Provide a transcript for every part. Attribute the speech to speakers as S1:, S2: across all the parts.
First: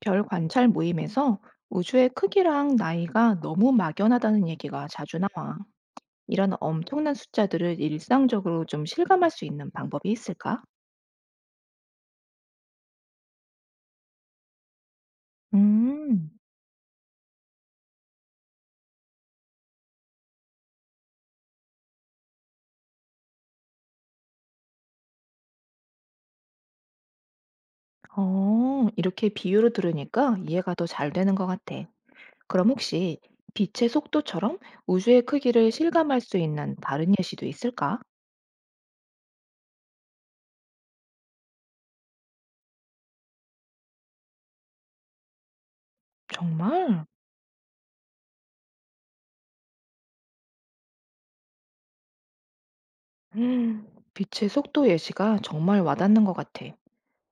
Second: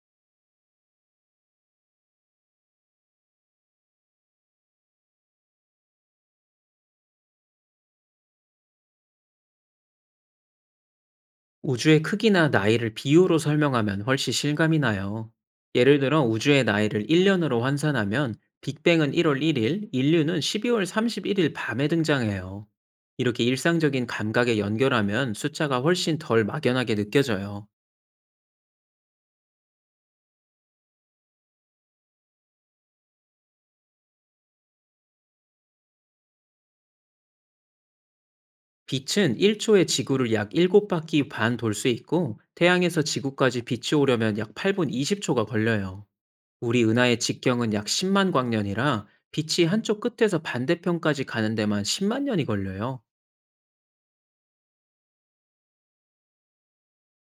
S1: 별 관찰 모임에서 우주의 크기랑 나이가 너무 막연하다는 얘기가 자주 나와. 이런 엄청난 숫자들을 일상적으로 좀 실감할 수 있는 방법이 있을까?
S2: 우주의 크기나 나이를 비유로 설명하면 훨씬 실감이 나요. 예를 들어
S1: 음,
S2: 우주의 나이를 1년으로 환산하면 빅뱅은 1월 1일, 인류는 12월 31일 밤에 등장해요. 이렇게 일상적인 감각에 연결하면 숫자가 훨씬 덜 막연하게 느껴져요.
S1: 이렇게 비유로 들으니까 이해가 더 잘 되는 것 같아. 그럼 혹시 빛의 속도처럼 우주의 크기를 실감할 수 있는 다른 예시도 있을까?
S2: 빛은 1초에 지구를 약 7바퀴 반 돌 수 있고 태양에서 지구까지 빛이 오려면 약 8분 20초가 걸려요. 우리
S1: 정말?
S2: 은하의 직경은 약 10만 광년이라 빛이 한쪽 끝에서 반대편까지 가는 데만 10만 년이 걸려요.
S1: 음, 빛의 속도 예시가 정말 와닿는 것 같아.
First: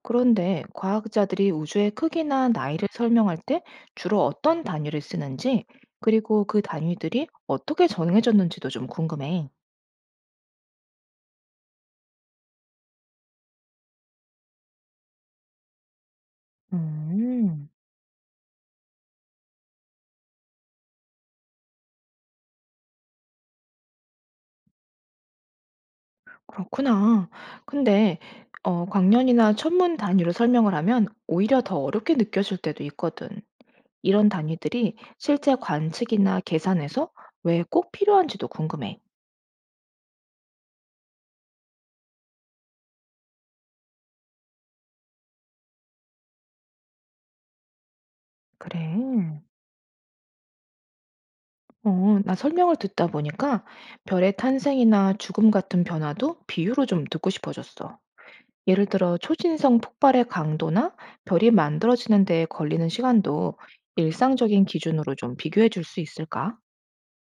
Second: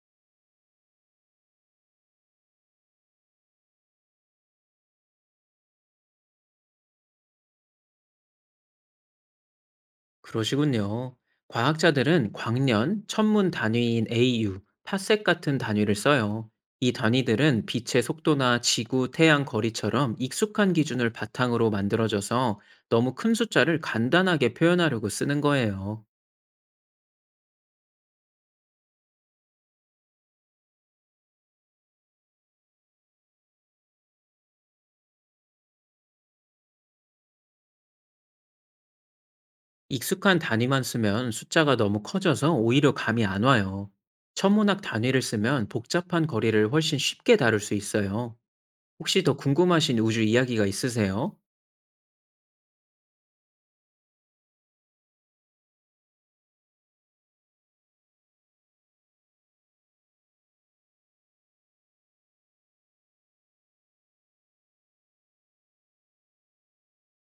S1: 그런데 과학자들이 우주의 크기나 나이를 설명할 때 주로 어떤 단위를 쓰는지, 그리고 그 단위들이 어떻게 정해졌는지도 좀 궁금해.
S2: 그러시군요. 과학자들은 광년, 천문 단위인 AU, 파섹 같은 단위를 써요. 이 단위들은
S1: 음,
S2: 빛의 속도나 지구, 태양 거리처럼 익숙한 기준을 바탕으로 만들어져서 너무 큰 숫자를 간단하게 표현하려고 쓰는 거예요.
S1: 그렇구나. 근데 광년이나 천문 단위로 설명을 하면 오히려 더 어렵게 느껴질 때도 있거든. 이런 단위들이 실제 관측이나 계산에서 왜 꼭 필요한지도 궁금해.
S2: 익숙한 단위만 쓰면 숫자가 너무 커져서 오히려 감이 안 와요. 천문학 단위를 쓰면 복잡한 거리를 훨씬 쉽게 다룰 수 있어요. 혹시 더
S1: 그래.
S2: 궁금하신 우주 이야기가 있으세요?
S1: 나 설명을 듣다 보니까 별의 탄생이나 죽음 같은 변화도 비유로 좀 듣고 싶어졌어. 예를 들어 초신성 폭발의 강도나 별이 만들어지는 데에 걸리는 시간도 일상적인 기준으로 좀 비교해 줄 수 있을까?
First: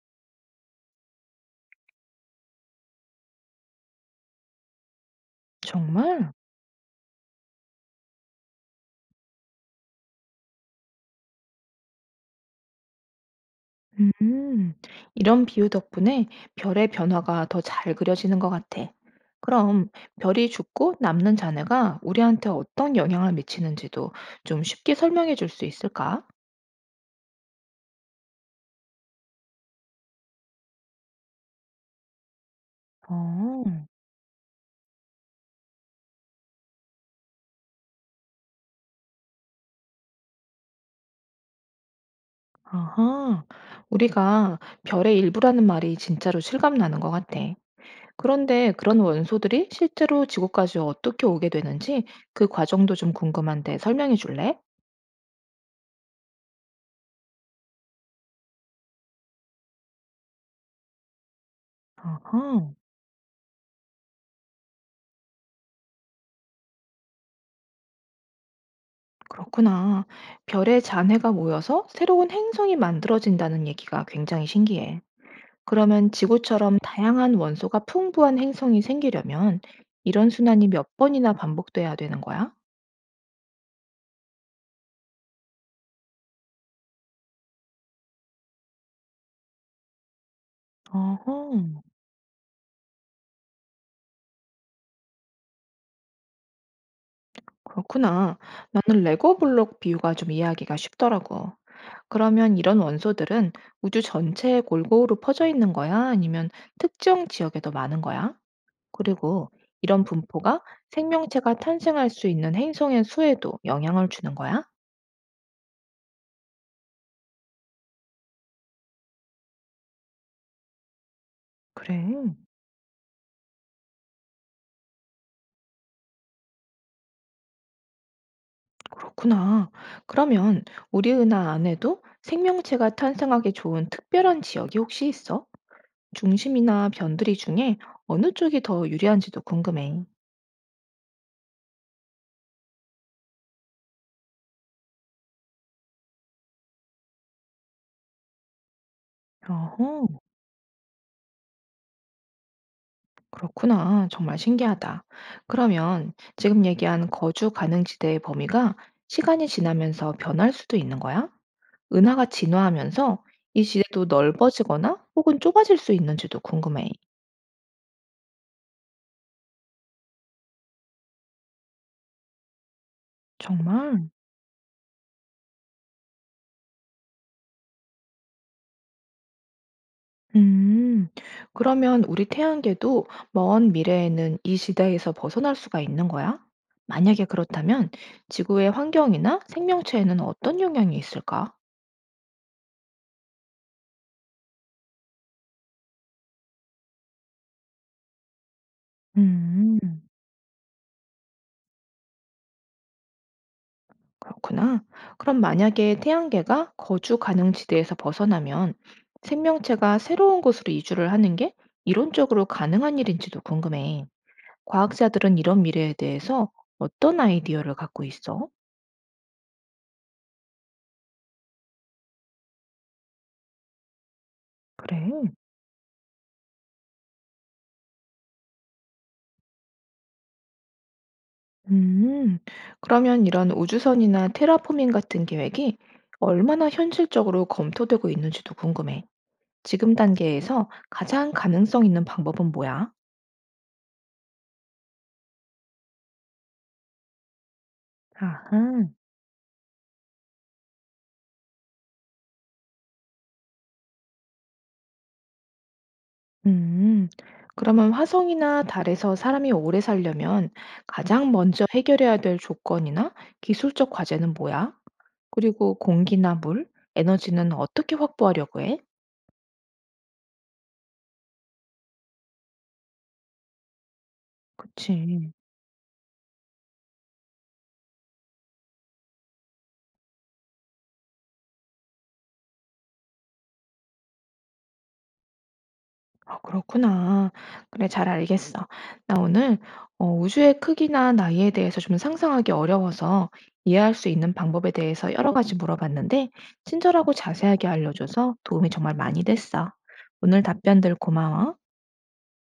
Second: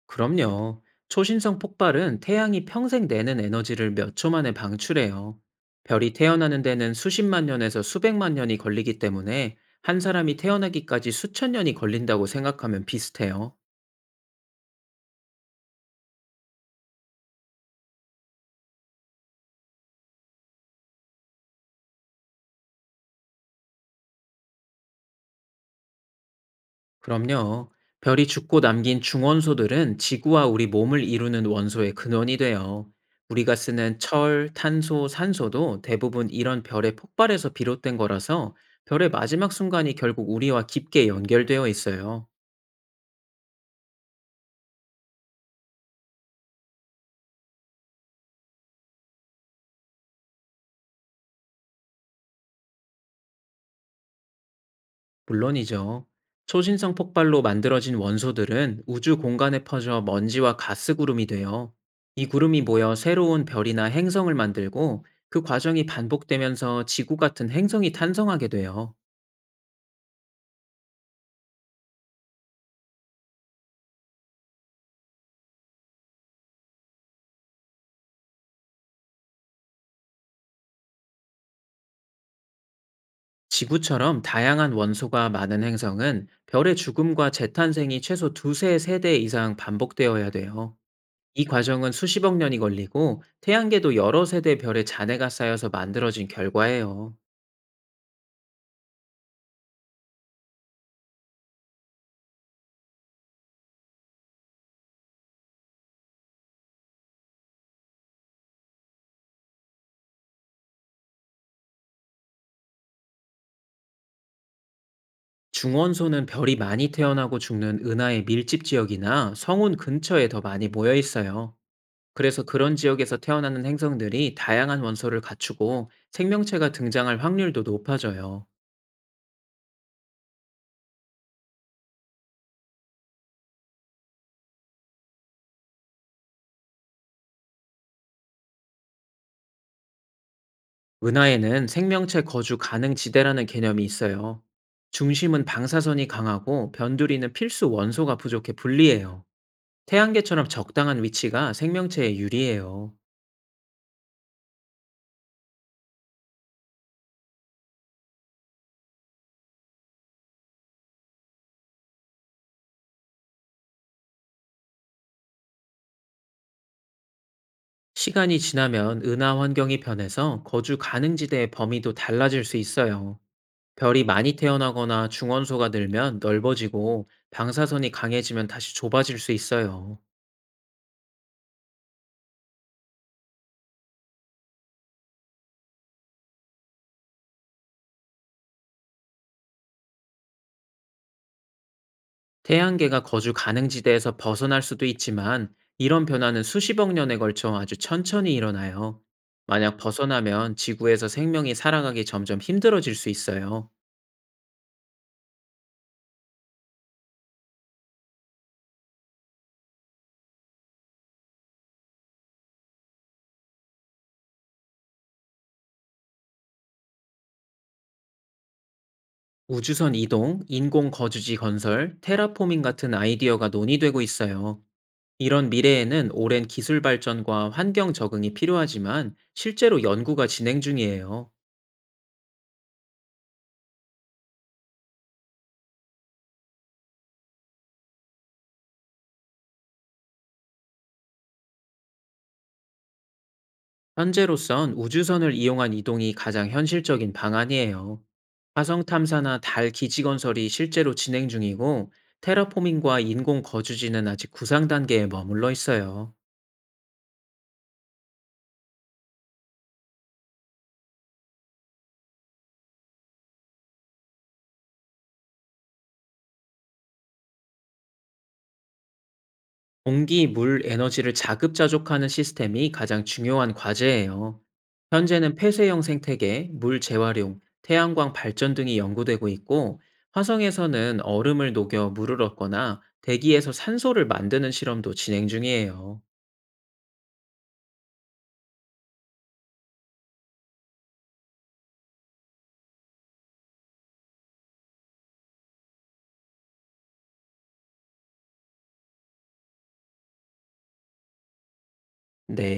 S2: 그럼요. 초신성 폭발은 태양이 평생 내는 에너지를 몇 초 만에 방출해요. 별이
S1: 정말?
S2: 태어나는 데는 수십만 년에서 수백만 년이 걸리기 때문에 한 사람이 태어나기까지 수천 년이 걸린다고 생각하면 비슷해요.
S1: 음, 이런 비유 덕분에 별의 변화가 더 잘 그려지는 것 같아. 그럼 별이 죽고 남는 잔해가 우리한테 어떤 영향을 미치는지도 좀 쉽게 설명해 줄 수 있을까?
S2: 그럼요. 별이 죽고 남긴 중원소들은 지구와 우리 몸을 이루는 원소의 근원이 돼요. 우리가
S1: 어.
S2: 쓰는 철, 탄소, 산소도 대부분 이런 별의 폭발에서 비롯된 거라서 별의 마지막 순간이 결국 우리와 깊게 연결되어 있어요.
S1: 아하, 우리가 별의 일부라는 말이 진짜로 실감 나는 것 같아. 그런데 그런 원소들이 실제로 지구까지 어떻게 오게 되는지 그 과정도 좀 궁금한데 설명해 줄래?
S2: 물론이죠. 초신성 폭발로 만들어진 원소들은 우주 공간에 퍼져 먼지와 가스 구름이 돼요. 이 구름이
S1: 아하,
S2: 모여 새로운 별이나 행성을 만들고 그 과정이 반복되면서 지구 같은 행성이 탄성하게 돼요.
S1: 그렇구나. 별의 잔해가 모여서 새로운 행성이 만들어진다는 얘기가 굉장히 신기해. 그러면 지구처럼 다양한 원소가 풍부한 행성이 생기려면 이런 순환이 몇 번이나 반복돼야 되는 거야?
S2: 지구처럼 다양한 원소가 많은 행성은 별의 죽음과 재탄생이 최소 두세 세대 이상 반복되어야 돼요.
S1: 어허.
S2: 이 과정은 수십억 년이 걸리고 태양계도 여러 세대 별의 잔해가 쌓여서 만들어진 결과예요.
S1: 그렇구나. 나는 레고 블록 비유가 좀 이해하기가 쉽더라고. 그러면 이런 원소들은 우주 전체에 골고루 퍼져 있는 거야? 아니면 특정 지역에 더 많은 거야? 그리고 이런 분포가 생명체가 탄생할 수 있는 행성의 수에도 영향을 주는 거야?
S2: 중원소는 별이 많이 태어나고 죽는 은하의 밀집 지역이나 성운 근처에 더 많이 모여 있어요.
S1: 그래,
S2: 그래서 그런 지역에서 태어나는 행성들이 다양한 원소를 갖추고 생명체가 등장할 확률도 높아져요.
S1: 그렇구나. 그러면 우리 은하 안에도 생명체가 탄생하기 좋은 특별한 지역이 혹시 있어? 중심이나 변두리 중에 어느 쪽이 더 유리한지도 궁금해.
S2: 은하에는 생명체 거주 가능 지대라는 개념이 있어요. 중심은 방사선이 강하고 변두리는 필수 원소가 부족해 불리해요.
S1: 어허.
S2: 태양계처럼 적당한 위치가 생명체에 유리해요.
S1: 그렇구나. 정말 신기하다. 그러면 지금 얘기한 거주 가능 지대의 범위가 시간이 지나면서 변할 수도 있는 거야? 은하가 진화하면서 이 지대도 넓어지거나 혹은 좁아질 수 있는지도 궁금해.
S2: 시간이 지나면 은하 환경이 변해서 거주 가능 지대의 범위도 달라질 수 있어요. 별이
S1: 정말?
S2: 많이 태어나거나 중원소가 늘면 넓어지고 방사선이 강해지면 다시 좁아질 수 있어요.
S1: 음. 그러면 우리 태양계도 먼 미래에는 이 지대에서 벗어날 수가 있는 거야? 만약에 그렇다면 지구의 환경이나 생명체에는 어떤 영향이 있을까?
S2: 태양계가 거주 가능 지대에서 벗어날 수도 있지만 이런 변화는 수십억 년에 걸쳐 아주 천천히 일어나요. 만약
S1: 음.
S2: 벗어나면 지구에서 생명이 살아가기 점점 힘들어질 수 있어요.
S1: 그렇구나. 그럼 만약에 태양계가 거주 가능 지대에서 벗어나면 생명체가 새로운 곳으로 이주를 하는 게 이론적으로 가능한 일인지도 궁금해. 과학자들은 이런 미래에 대해서 어떤 아이디어를 갖고 있어?
S2: 우주선 이동, 인공 거주지 건설, 테라포밍 같은 아이디어가 논의되고 있어요.
S1: 그래.
S2: 이런 미래에는 오랜 기술 발전과 환경 적응이 필요하지만 실제로 연구가 진행 중이에요.
S1: 음, 그러면 이런 우주선이나 테라포밍 같은 계획이 얼마나 현실적으로 검토되고 있는지도 궁금해. 지금 단계에서 가장 가능성 있는 방법은 뭐야?
S2: 현재로선 우주선을 이용한 이동이 가장 현실적인 방안이에요. 화성
S1: 아하.
S2: 탐사나 달 기지 건설이 실제로 진행 중이고, 테라포밍과 인공 거주지는 아직 구상 단계에 머물러 있어요.
S1: 음, 그러면 화성이나 달에서 사람이 오래 살려면 가장 먼저 해결해야 될 조건이나 기술적 과제는 뭐야? 그리고 공기나 물, 에너지는 어떻게 확보하려고 해?
S2: 공기, 물, 에너지를 자급자족하는 시스템이 가장 중요한 과제예요.
S1: 그치.
S2: 현재는 폐쇄형 생태계, 물 재활용, 태양광 발전 등이 연구되고 있고, 화성에서는 얼음을 녹여 물을 얻거나 대기에서 산소를 만드는 실험도 진행 중이에요.
S1: 아, 그렇구나. 그래, 잘 알겠어. 나 오늘 우주의 크기나 나이에 대해서 좀 상상하기 어려워서 이해할 수 있는 방법에 대해서 여러 가지 물어봤는데, 친절하고 자세하게 알려줘서 도움이 정말 많이 됐어. 오늘 답변들 고마워.
S2: 네.